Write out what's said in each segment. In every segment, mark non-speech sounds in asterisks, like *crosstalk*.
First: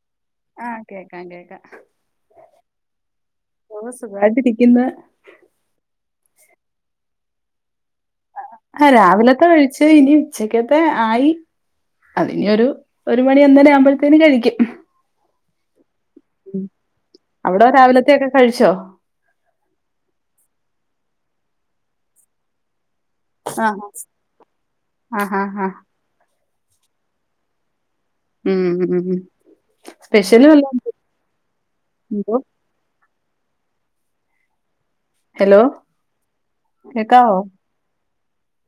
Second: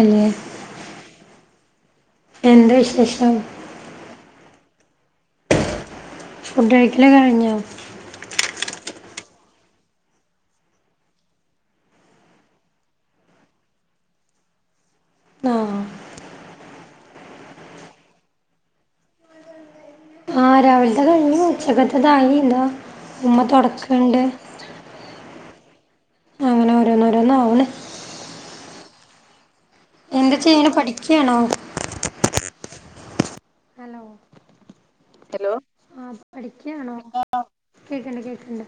അലേ. ആഹ് കേക്കാം കേക്ക. എന്താ വിശേഷം. ഓഹ് സുഖായിട്ടിരിക്കിന്ന്. ഫുഡ്‌ കയിക്കലൊക്കെ കഴിഞ്ഞോ. ആഹ് രാവിലത്തെ കഴിച്ച് ഇനി ഉച്ചക്കത്തെ ആയി. അതിനി ഒരു ഒരുമണി ഒന്നര ആകുമ്പഴത്തിനും കഴിക്ക്യും. ആഹ്. ഉം അവിട രാവിലത്തെയൊക്കെ കഴിച്ചോ. ആഹ് രാവിൽത്തെ കഴിഞ്ഞു ഉച്ചകത്തതായി താ. ഉമ്മ ആഹ് തൊടക്ക്ണ്ട് ആഹ് ആഹ് ആഹ് അങ്ങന ഓരോന്നോരോന്നാവ്ണ്. ഉം ഉം എന്താ സ്പെഷ്യല് ചെയ്യ്ണ് വല്ലതും പഠിക്കാണോ ണ്ടോ. ഹലോ ഹലോ ആഹ് പഠിക്ക്യാണോ. കേക്കാവോ കേക്ണ്ട് കേക്ണ്ട്.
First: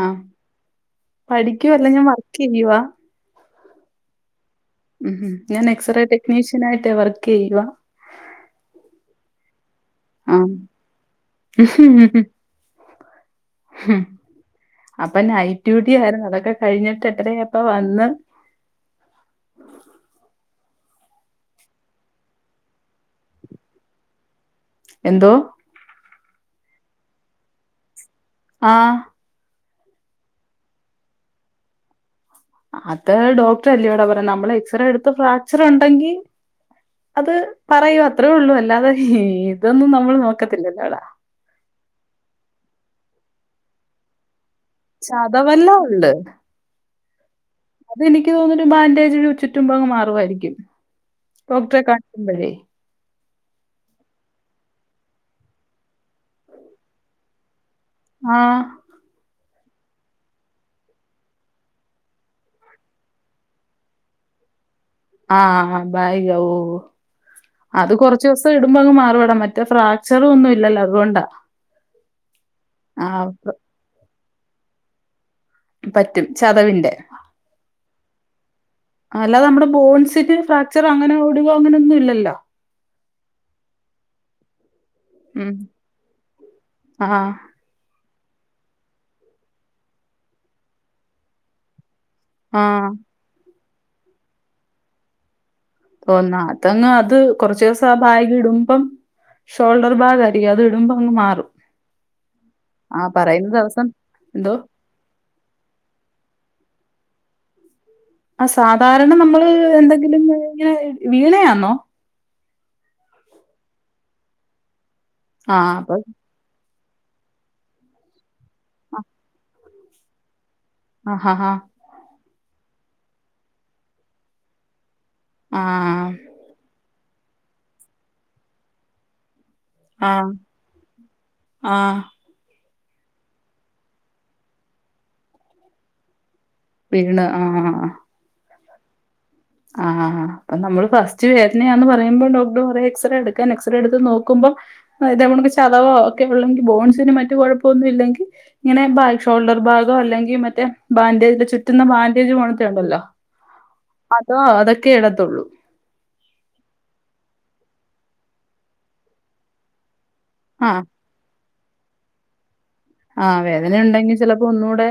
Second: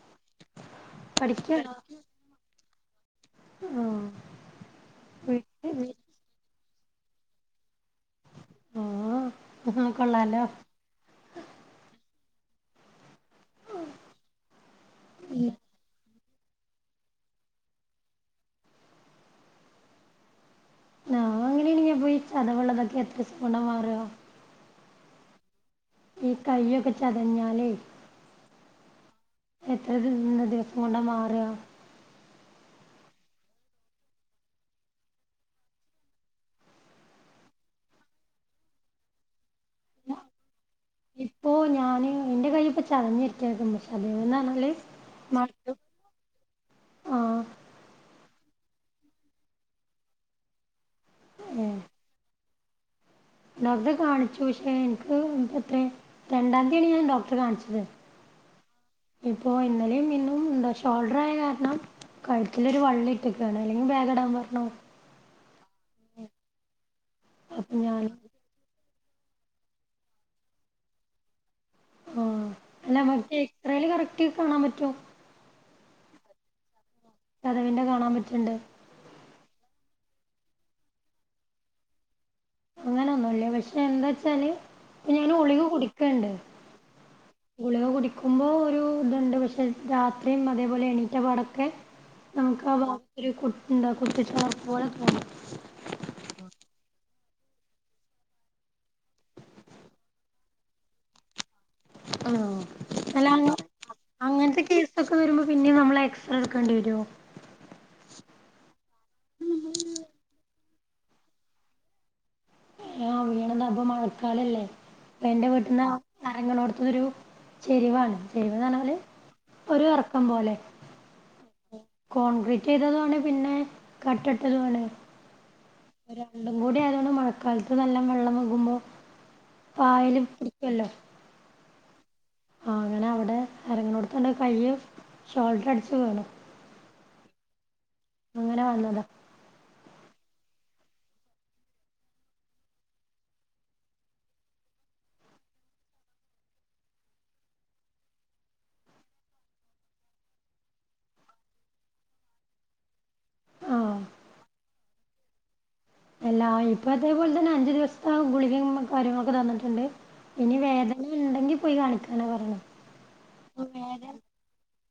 ആഹ് പഠിക്കാണോ പഠിക്ക്യുവല്ല ഞ വർക്കെയ്യുവാ. ആഹ്. ഉം ഞാൻ എക്സ്റേ ടെക്നീഷ്യൻ ആയിട്ട് വർക്കെയ്യുവ. ആഹ് അ കൊള്ളാല്ലോ. ആഹ് *inaudible* ഹമ അപ്പൊ നൈറ്റ് ഡ്യൂട്ടി ആരുന്നു അതൊക്കെ കഴിഞ്ഞിട്ട് എട്ടര യായപ്പോ വന്ന് നാ ങ്ങനെയണങ് പോയി ചതവള്ളതൊക്കെ എത്ര സക്കൊണ്ട മാറ എന്തോ ഈ കയ്യൊക്കെ ചതഞ്ഞാലേയ് ആഹ് എത്ര ദി ദ് ദിവസം കൊണ്ടാ മാറാ അത് ഡോക്ടർ അല്ലയടോ പറയാ നമ്മള് എക്സറേ എടുത്ത് പ്ലാസ്റ്റർ ഉണ്ടെങ്കി അത് പറയൂ അത്രയേ ഉള്ളൂ അല്ലാതെ ഇതൊന്നും നമ്മൾ നോക്കത്തില്ലല്ലോ ടാ പ്പോ ഞാന് ന്റെ കയ്യി പ്പോ ചതഞ്ഞിരിക്ക ചതവന്ന്ഞ്ഞാല് ചതവല്ലം ഉണ്ട് ആഹ് തെനിക്ക് തോന്ണ് ബാൻഡേജ് ചുറ്റുമ്പ് അങ്ങ് മാറുവായിരിക്കും ഏഹ് ഡോക്ടറെ കാണിക്കുമ്പോഴേയ് ഡോക്ടറെ കാണിച്ചു ശ്ശെ എനിക്ക് എത്രെ രണ്ടാം തീയാണ് ഞാൻ ഡോക്ടറെ കാണിച്ചത് ആഹ് ഇപ്പൊ ഇന്നലെയും ഇന്നും എന്താ ഷോൾഡർ ആയ കാരണം കഴുത്തില് ഒരു വള്ളി ഇട്ട്ക്കാണ് അല്ലെങ്കിൽ ബേഗ് ഇടാൻ പറഞ്ഞു ആഹ് ആ ബായി ഔ അപ്പൊ അത് ഞാൻ കൊറച്ച് സ് ഇടുമ്പോ അങ് മാറുടാ മറ്റേ ഫ്രാക്ചറുഒന്നും ഇല്ലല്ലോ അതുകൊണ്ടാ ആഹ് അല്ല ആ മറ്റേ പ- ക്സ്റയിൽ കറക്റ്റ് കാണാൻ പറ്റു പറ്റും ചതവിന്റെ ചതവിന്റെ കാണാൻ പറ്റ്ണ്ട്. അല്ലതെ അമ്മടെ ബോൺസിന് ഫ്രാക്ചർ അങ്ങനെ ഒടിവോ അങ്ങനെന്നും ഇല്ലല്ലോ. അങ്ങനൊന്നുല്ല പശേ എന്താച്ചാല് ഞാൻ ഉം ഉളിക കുടിക്ണ്ട്. ആ ഗുളിക കുടിക്കുമ്പോ ഒരു ത്ണ്ട് പശേ രാത്രി അതേപോലെ എണീറ്റ പാടൊക്കെ. നമുക്ക് ആ ബാക്ക ഒരു കുത്തിണ്ട് ആഹ് കുത്ത് ട്ട പോലെക്കാരം. *unintelligible* തന്നാതങ്ങ് അത് *unintelligible* ഷോൾഡർ ബാഗ് ആടീ അത് ഇടുമ്പോ അങ്ങ് മാറും ആണോ? ആ അല്ല അങ്ങ പറയുമ്പോസ് അങ്ങനത്തെ കേസൊക്കെ വരുമ്പോ പിന്നെ നമ്മൾ എക്സ്റേ എടുക്കണ്ടി വരോ? ആഹ് സാധാരണ നമ്മള് എന്തെങ്കിലും ഇങ്ങനെ വീണയാന്നോ. ആഹ് വീണതാ പ്പൊ മഴക്കാലല്ലേ എൻ്റെ ആ വീട്ടന്ന് അ അപ്പൊ അറങ്ങണോടുതൊരു ചെരിവാണ് ചെരിവ് അറഞ്ഞാല് ഒരു അറക്കം പോലെ. ആഹാ ആഹ്. *unintelligible* കോൺക്രീറ്റ് ചെയ്തതൊണ്ട് പിന്നെ കട്ടഇട്ടതും ആണ് ആഹ്. രണ്ടും കൂടി ആയതോണ്ട് മഴക്കാലത്ത് നല്ല വെള്ളം വിക്മ്പോ. പായല് പി ടിക്കല്ലോ. ആഹ്. ആ അങ്ങനെ അവടെ എറങ്ങണോ ടുത്ത്ൻ്റെ കയ്യ് ഷോൾഡറടിച്ച് വീണു. പീണ് ആഹ്. അങ്ങനെ വന്നതാ. ആഹ് അപ്പൊ നമ്മള് ഫസ്റ്റ് വേദനയാന്ന് പറയുമ്പോ ഡോക്ടർ പറയും എക്സറേ എട്ക്കാൻ എക്സറേ എടുത്ത് നോക്കുമ്പോ അതാ വുമ്പോ ചതവോ ഒക്കെ ഉള്ളെങ്കിൽ ബോൺസിന് മറ്റു കൊഴപ്പന്നും ഇല്ലെങ്കി. ഇങ്ങനെ ബാഗ ഷോൾഡർ ഭാഗോ അല്ലെങ്കിൽ മറ്റേ ബാൻഡേജ് ചുറ്റുന്ന ബാഡേജ് പോലത്തെ ണ്ടല്ലോ. ആഹ് അതോ അതൊക്കെ എടതൊള്ളു. അല്ലാ ഇപ്പ അതേപോലെ തന്നെ അഞ്ചു ദിവസത്തെ ഗുളികിം കാര്യങ്ങളൊക്കെ തന്നിട്ട്ണ്ട് ഇനി ആഹ് വേദ. നി ഇണ്ടെങ്കി പോയി കാണിക്കാനാ പറഞ്. ആഹ് വേദന ഉണ്ടെങ്കിൽ ചെലപ്പോ ഒന്നുടെ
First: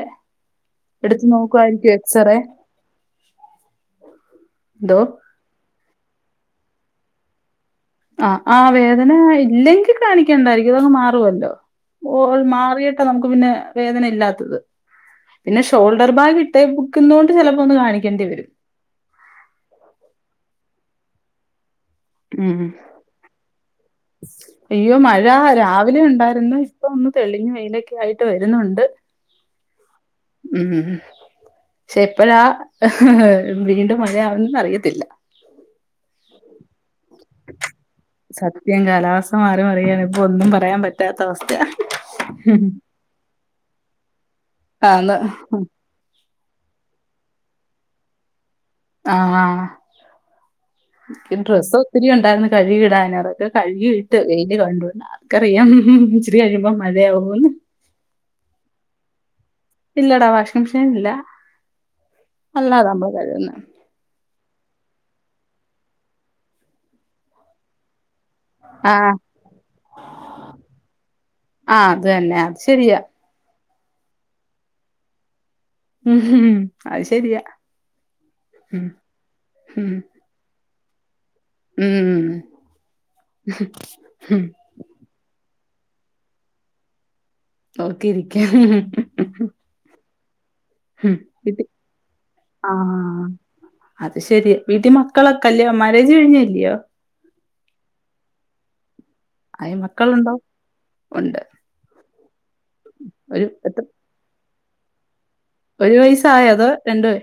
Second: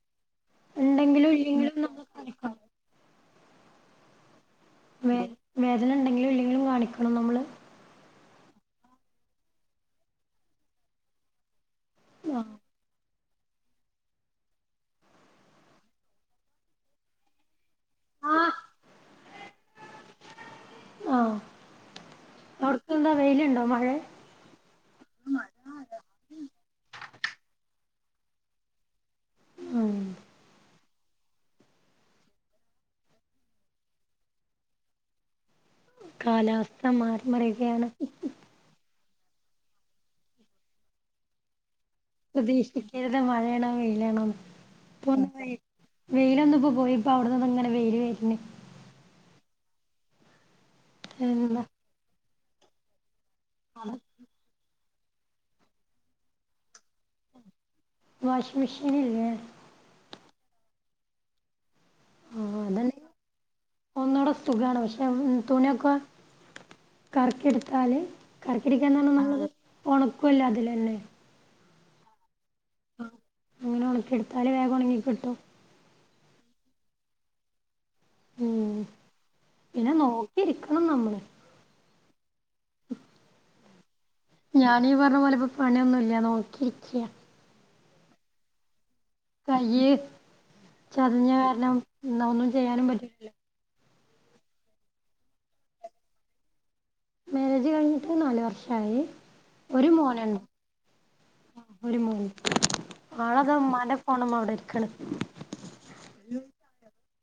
എടുത്തു ഇണ്ടെങ്കിലും ഇല്ലെങ്കിലും നോക്കായിരിക്കും നമ്മള് എക്സ്റേ. കാണിക്കണം *inaudible* വേ വേദന ഇണ്ടെങ്കിലും ഇല്ലെങ്കിലും കാണിക്കണം നമ്മള്. ആഹ് ആഹ് വേദന ഇല്ലെങ്കി കാണിക്കണ്ട ഇതങ്ങ് മാറുവല്ലോ ഓ മാറിയി ട്ട നമുക്ക് പിന്നെ വേദന ഇല്ലാത്തത്. പിന്നെ ഷോൾഡർ ബാഗ് ഇട്ടേ ബുക്കുന്നൊണ്ട് ചെലപ്പോ ഒന്ന് കാണിക്കേണ്ടി വരും. ആഹ് ആഹ്. ഉം പൊർത്തന്താ വെയില്ണ്ടോ മഴേ? അയ്യോ മഴ രാവിലെ ഉണ്ടായിരുന്നു ഇപ്പം ഒന്ന് തെളിഞ് വെയിലൊക്കെ ആയിട്ട് വരുന്നുണ്ട്. ആഹ്. ഉം. ക്ഷെ എപ്പഴാ വീണ്ടും മഴയാവുന്നന്ന് അറിയത്തില്ല. കാലാവസ്ഥ മാറി മറിയുകയാണ്. സത്യം കാലാവസ്ഥ മാറി മറിയുകയാണ് ഇപ്പൊ ഒന്നും പറയാൻ പറ്റാത്ത അവസ്ഥയാ. പ്രതീക്ഷിക്കരുത് മഴയാണോ വെയിലാണോന്ന് ആന്ന് ഇപൊന്ന് വെയി വെയില് ഒന്ന് പ്പോ പോയി. ഇപ്പൊ അവിട്ന്നതാ ഇങ്ങനെ വെയില് വര്ണ്. ആഹ് ഹാ. ഇൻ എന്താ ഡ്രസ്സ് ഒത്തിരി ഉണ്ടായിരുന്ന് കഴുകി ഇടാന് അതൊക്കെ. കഴുകി ഇട്ട് വെയില് കണ്ടോണ്ട് ആർക്കറിയാം ഇച്ചിരി കഴിയുമ്പം മഴയാകൂന്ന്. വാഷിംഗ് മിഷീനില്ലേ. ഇല്ലടാ വാഷിംഗ് മെഷീൻ ഇല്ല ആഹ് അല്ലാതാ അതന്നെ മ്മള് കഴുകുന്നത്. ഒന്നൂടെ സുഖാണ്. പശേ തുണ്യൊക്കെ കറക്കി ട്ത്താല്. കറക്കിട്ക്കാന്ന പറഞ്ഞാ ആഹ് നമ്മളത് ഒണക്കൊല്ലോ അതിലന്നെ. ആഹ് അത് തന്നെ അത് ശരിയാ അങ്ങനെ ഒണക്കിയെടുത്താല് വേഗം ഒണങ്ങി കിട്ടും. അഹ് ശെരിയാ ഉം ഉം പിന്നെ നോക്കിയിരിക്കണം നമ്മള് ഉം ഞാനീ പറഞ്ഞപോലെ ഇപ്പ പണിയൊന്നുല്ല നോക്കിയിരിക്കാ നോക്കിയിരിക്ക്യാ കയ്യ് ചതഞ്ഞ ഇത് കാരണം ഇന്നാ ഒന്നും ചെയ്യാനും ആഹ് പറ്റൂലല്ലോ അത് ശരിയാ. വീട്ടീ മക്കളൊക്കെ അല്ലിയോ മാരേജ് കഴിഞ്ഞ അല്ലിയോ? മാരേജ് കഴിഞ്ഞിട്ട് നാലു വർഷായി. ആയി ഒരു മക്കളുണ്ടോ മോനൊള്ളു. ഉണ്ട് ഒരു മോന് ഒരു ആളതാ എത്ര ഉമ്മാടെ ഫോണ് മ്മേ അവ്ടെ ഇരിക്ക്ണ് ഒരു വയസായോ അതോ രണ്ട് വ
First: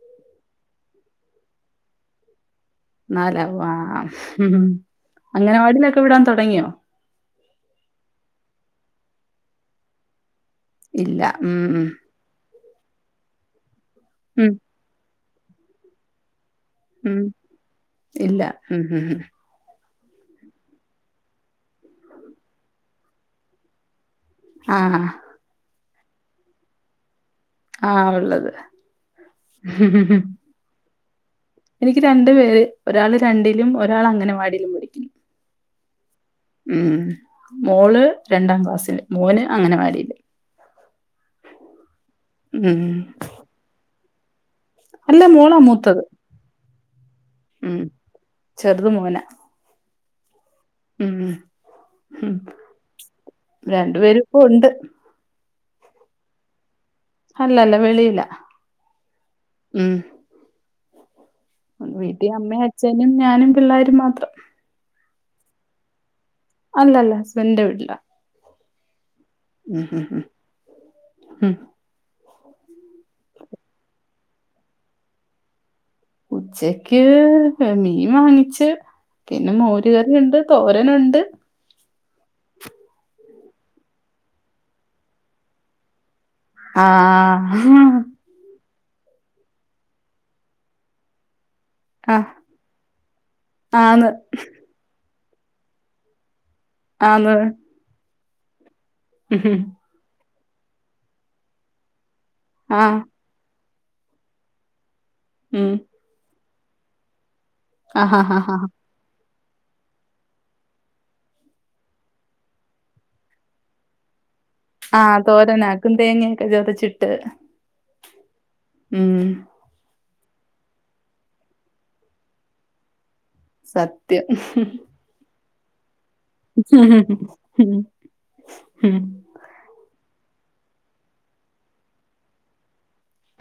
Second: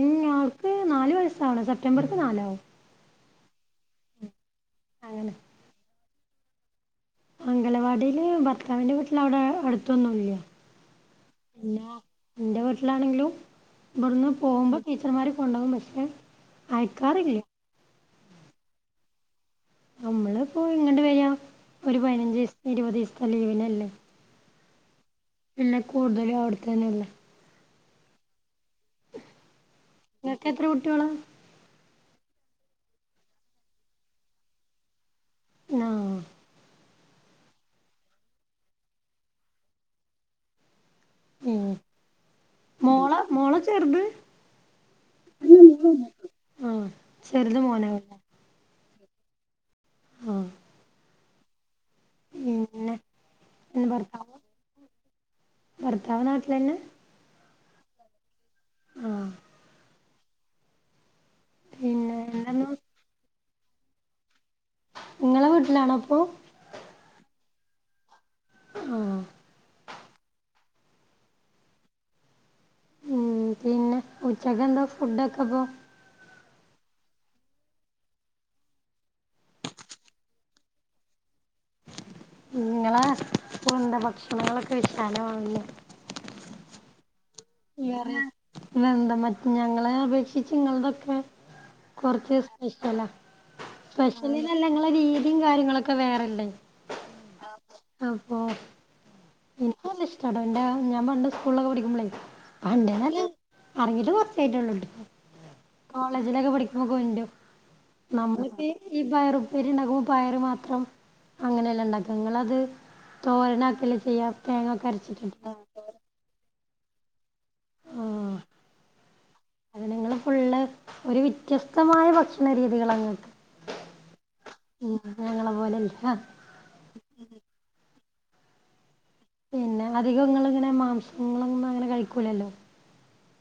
ഇല്ല ആൾക്ക് നാല് വയസ്സാവ്ണ് സെപ്റ്റംബർക്ക് നാലാവും നാലാവും ആഹ് ഉം അങ്ങനെ അങ്ങൻവാടിയിലൊക്കെ വിടാൻ തൊടങ്ങിയോ അംഗലവാടിയില് ഭർത്താവിന്റെ വീട്ടില് അവ്ടെ അടുത്തൊന്നു ല്ലാ ഇല്ല ഉംഉം ഇന്റെ വീട്ടിലാണെങ്കിലും ഇബട്ന്ന് ഉം പോവുമ്പോ ടീച്ചർമാര് കൊണ്ടോവും പക്ഷേ ഉം അയക്കാറില്ല. ഇല്ല ഉം ഉംഉം നമ്മള്പ്പോ ഇങ്ങട്ട് വരാ ഒരു പയിനഞ്ചീസ് ഇരുപതീസ്ത്തെ ലീവിനല്ലേ ആഹ് പിന്നെ കൂടുതലും അവ്ടത്തന്നെ അല്ലേ ആഹ് ഉള്ളത് നിങ്ങൾക്ക് എത്ര കുട്ടികളാ എനിക്ക് രണ്ടു പേര് ഒരാള് രണ്ടിലും ഒരാള് അങ്ങനവാടിലും പഠിക്ക്ണ് ആഹ് ഉം മോള് രണ്ടാം ക്ലാസ്സില് മോന് അങ്ങനവാടിയില് ഉം മോളാ ചെർത്? അല്ല മോളാ മൂത്തത് ഓഹ് ചെറ്ത് മോനാവുല്ലേ ചെറ്ത് മോനാ ഉം ഉം ഉം രണ്ടു പേരും ഭർത്താവ് ഇപ്പ ഉണ്ട് ഭർത്താവ് നാട്ടിലെന്നെ ഹല്ലല്ല വെളിയിലാ ആഹ് ഉം പിന്നെ വീട്ടീ അമ്മേം എന്താന്ന് അച്ഛനും ഞാനും പിള്ളാരും മാത്രം ഇങ്ങളെ വീട്ടിലാണപ്പൊ അല്ലല്ല ഹസ്ബഡിൻ്റെ വീട്ടിലാ ആഹ് *inaudible* ഉം പിന്നെ ഉച്ചക്കെന്താ ഫുഡൊക്കെപ്പോ ഉച്ചക്ക് പേ മീൻ വാങ്ങിച്ച് പിന്നെ മോരുകറിയുണ്ട് തോരനുണ്ട് ഞ്ഞ്ങ്ങള് പോൺണ്ടോ ഭക്ഷണങ്ങളൊക്കെ *unintelligible* ആഹ് ഇല്ലാ വെന്ത മറ്റ് ഞങ്ങളെ അപേക്ഷിച്ച് ഇങ്ങളതൊക്കെ ആഹ് കൊറച്ച് സ്പെഷ്യലാ ആന്ന് സ്പെഷ്യല്ന്നല്ല ഇങ്ങളെ രീതീ കാര്യങ്ങളൊക്കെ വേറല്ലേ ആന്ന് അപ്പോ *inaudible* ക്ക് അല്ല ഇഷ്ട്ടാട്ടോ എന്റെ ഞാ പണ്ട് സ്കൂളിലൊക്കെ പഠിക്കുമ്പളേ അൻ്റെത് ആഹ് നല്ല അറങ്ങീറ്റ് കൊറച്ചായിട്ടൊള്ളൂട്ടോ ഉം കോളേജിലൊക്കെ പഠിക്കുമ്പോ കൊണ്ട് രും ആഹ് ഹാ ഹാ നമ്മളിപ്പി *unintelligible* ഈ പയറുപ്പേരി ഇണ്ടാക്കുമ്പോ പയറ് മാത്രം അങ്ങനെല്ലേ ഇണ്ടാക്ക ഇങ്ങളത് തോരനാക്കല്ലേ ചെയ്യ ആഹ് തോരനാക്കും തേങ്ങയൊക്കെ ചതച്ചിട്ട് ആ ഉം അതിനങ്ങള് ഫുള്ള് ഒരു വ്യത്യസ്തമായ ഭക്ഷണ രീതികളാ ഇങ്ങക്ക് സത്യം ഉം ഞങ്ങളെ പോലെല്ല *inaudible* പിന്നെ അധികം ഇങ്ങള്ങ്ങനെ മാംസങ്ങളൊന്നും അങ്ങനെ കഴിക്കൂലല്ലോ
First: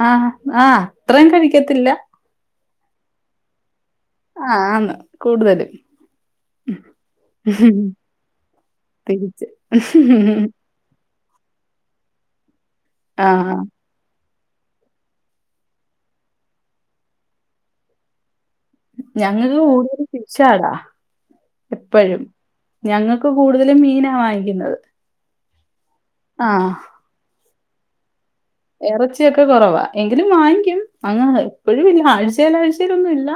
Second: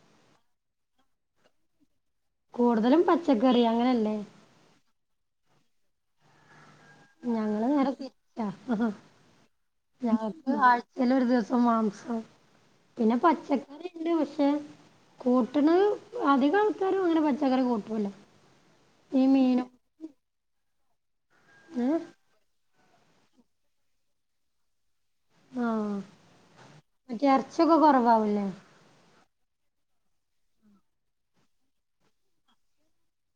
ആഹ് ആ അത്രയും കഴിക്കത്തില്ല കൂടുതലും പച്ചക്കറി അങ്ങനല്ലേ ആഹ് ന്ന് കൂടുതലും ഞങ്ങള് നേരെ തിരിച്ചാ തിരിച്ച് ചെല ഒരു ദിവസം മാംസം പിന്നെ ആഹ് പച്ചക്കറി കൂട്ട്ണ്ട് പക്ഷെ കൂട്ട്ണ് അധികം ആൾക്കാരും അങ്ങനെ പച്ചക്കറി കൂട്ടൂല ഈ ഞങ്ങക്ക് മീനും കൂടുതലും ഫിഷാടാ ഏഹ് എപ്പഴും ഞങ്ങക്ക് കൂടുതലും മീനാ വാങ്ങിക്കുന്നത് ആ ആ മറ്റേ എർച്ചിക്കെ കൊറവവുലേ എറച്ചിയൊക്കെ കൊറവാ എങ്കിലും വാങ്ങിക്കും അങ്ങ് എപ്പഴും ഇല്ല ആഴ്ചേല് ആഴ്ചലൊന്നും ഇല്ല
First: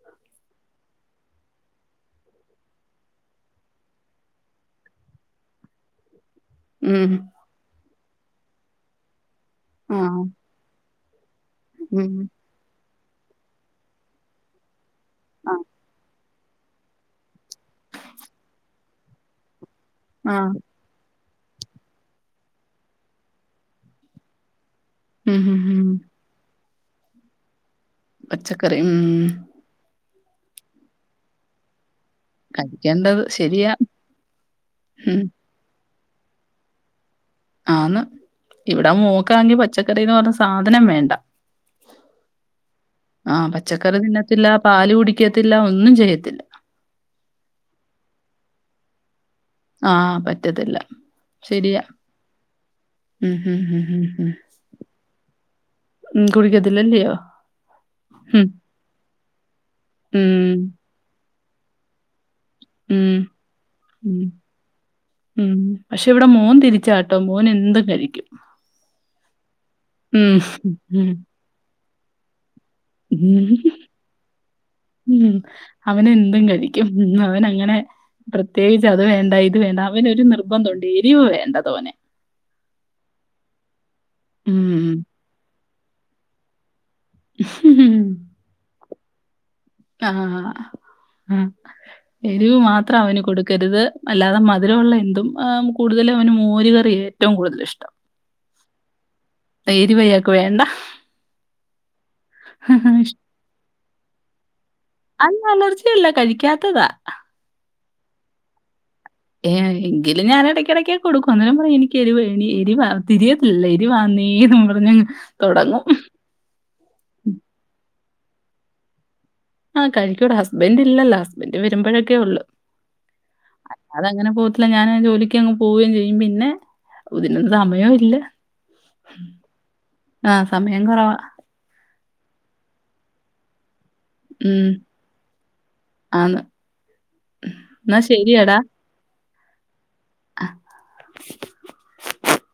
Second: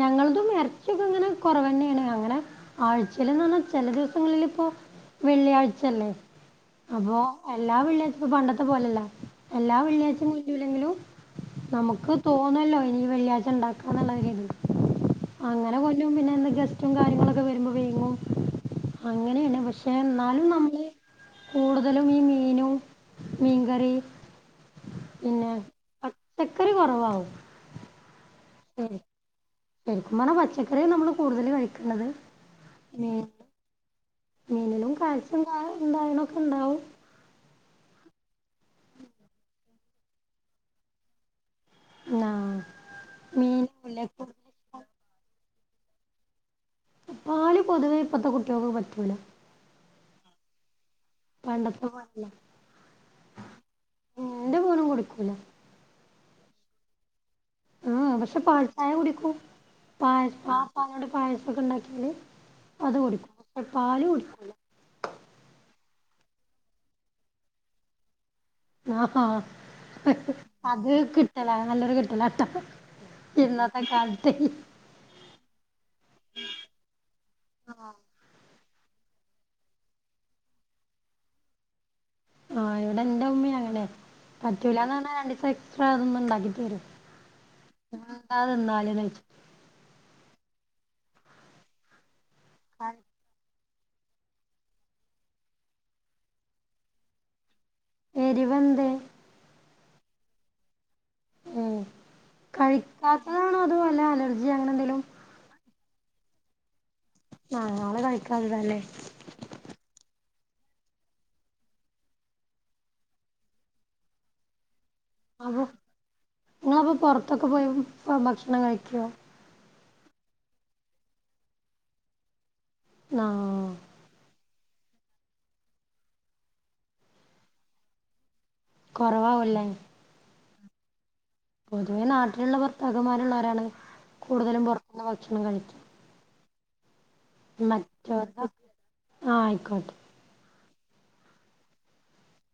ഞങ്ങൾതും എറച്ചൊക്കെ ഇങ്ങനെ കൊറവന്നെണ് അങ്ങനെ ആഴ്ചേലന്ന് പറഞ്ഞാ ചെല ദിവസങ്ങളില് പ്പോ വെള്ളിയാഴ്ചല്ലേ അപ്പൊ മ്ഹ്. എല്ലാ വെള്ള്യാഴ്ച്ചേം പണ്ടത്തെ പോലല്ല എല്ലാ ആഹ്. വെള്ള്യാഴ്ച്ച കിട്ടൂലങ്കിലും നമുക്ക് മ്ഹ്. തോന്നല്ലോ ഇനി വെള്ളിയാഴ്ച ഇണ്ടാക്കാന്നുള്ള ഒര്ത് ആഹ്. അങ്ങനെ കൊന്നും പിന്നെ എന്ത ഗസ്റ്റും കാര്യങ്ങളൊക്കെ വരുമ്പോ വേങ്ങും അങ്ങനെണ് പക്ഷേ ന്നാലും ആഹ്. നമ്മള് കൂടുതലും ഈ മീനും മീൻകറി പിന്നെ മ്ഹ്. ഹ്. ഹ്. പച്ചക്കറി കൊറവാവും പച്ചക്കറി. ഉം ശരിക്കും പറഞ്ഞ പച്ചക്കറിയാ നമ്മള് കൂടുതല് കഴിക്കണ്ടത് കഴിക്കേണ്ടത് ശരിയാണ് മീനിലും കാത്സ്യം കാണും ന്താ അയണോക്കണ്ടാവും. ആന്ന് ഇവിട മോക്കാണങ്കി പച്ചക്കറീ പറഞ്ഞ സാധനം വേണ്ട ആ ആഹ് പച്ചക്കറി മീനില്ലേ തിന്നത്തില്ല. പാല് കുടിക്കത്തില്ല. ഒന്നും ചെയ്യത്തില്ല. പാല് പൊതുവേ ഇപ്പത്തെ കുട്ട്യോക്ക് പറ്റൂല ആഹ് പറ്റത്തില്ല. ശര്യാ *unintelligible* ഉം ഉം ഉം ഉം ഉം കൊടുക്കൂല ഉം കുടിക്കത്തിലല്ല്യോ ഉം പക്ഷേ പാൽച്ചായ കുടിക്കൂ പാൽ ആ പാലോണ്ട് പായസോക്കെ ഇണ്ടാക്ക്യാല് അത് കുടിക്കും ക്ഷേ പാല് കുടിക്കൂല ഉം പക്ഷേ ഇവടെ മോൻ തിരിച്ചാട്ടോ മോൻ എന്തും കഴിക്കും ആഹ് ഹാ അത് ഹ്. കിട്ടലാ. നല്ലൊരു കിട്ടലാട്ടോ. ഇന്നത്തെ കാലത്തെ ഉം അവന് എന്തും കഴിക്കും. ഉം അവനങ്ങനെ പ്രത്യേകിച്ച് അത് വേണ്ട ഇത് വേണ്ട അവന് ഒരു നിർബന്ധോണ്ട് എരിവ് വേണ്ട തോനെ. ആ ഇവിടെ എന്റെ ഉമ്മയും അങ്ങനെ പറ്റൂലാന്ന് ഉം പറഞ്ഞാ രണ്ട് ദിവസം എക്സ്ട്രാ അതൊന്ന്ണ്ടാക്കി തെരും *unintelligible* ന്താ തിന്നാല്ന്നോച്ച് ആഹ് ആഹ് എരിവ് മാത്രം അവന് കൊടുക്കരുത്. അല്ലാതെ മധുരമുള്ള എന്തും. ആം കൂടുതലും അവന് മോര് കറ്യാ ഏറ്റവും കൂടുതൽ ഇഷ്ടം. എരിവെന്തേ? എരിവ് അയാക്ക് വേണ്ട ഉം കഴിക്കാത്തതാണോ? അതോ വല്ല അലർജി അങ്ങന എന്തേലും? അല്ല അലർജി അല്ല. കഴിക്കാത്തതാ ആഹ് ആള് കഴിക്കാത്തതാല്ലേ? ഏഹ് എങ്കില് ഞാൻ എടയ്ക്കിടയ്ക്കൊക്കേ കൊടുക്കും. അന്നേരം പറയും എനിക്ക് എരിവ എരിവ തിരിയ പിള്ളേര് വന്നേന്നും പറഞ്ഞ് അപ്പോ ഇങ്ങളപ്പോ പൊറത്തൊക്കെ പോയി പ ഭക്ഷണം കഴിക്ക്വോ? ആഹ് കഴിക്കുവെട. ഹസ്ബൻ്റില്ലല്ലോ. ഹസ്ബൻഡ് വരുമ്പഴൊക്കെ ഉള്ളു. ആഹ് അതങ്ങനെ പോകത്തില്ല. ഞാനാ ജോലിക്കങ്ങ് പോവേം ചെയ്യും. പിന്നെ ഇതിനൊന്നും സമയോം ഇല്ല. കൊറവാവുല്ലേ? ആഹ് സമയം കൊറവാ പൊതുവെ നാട്ടിലുള്ള ഭർത്താക്കന്മാരുള്ളോരാണ് കൂടുതലും ഉം. പൊർത്ത്ന്ന് ഭക്ഷണം കഴിക്കാ ആന്ന് എന്നാ മറ്റോരത ശരിയെടാ. ആഹ് ആയിക്കോട്ടെ ആഹ്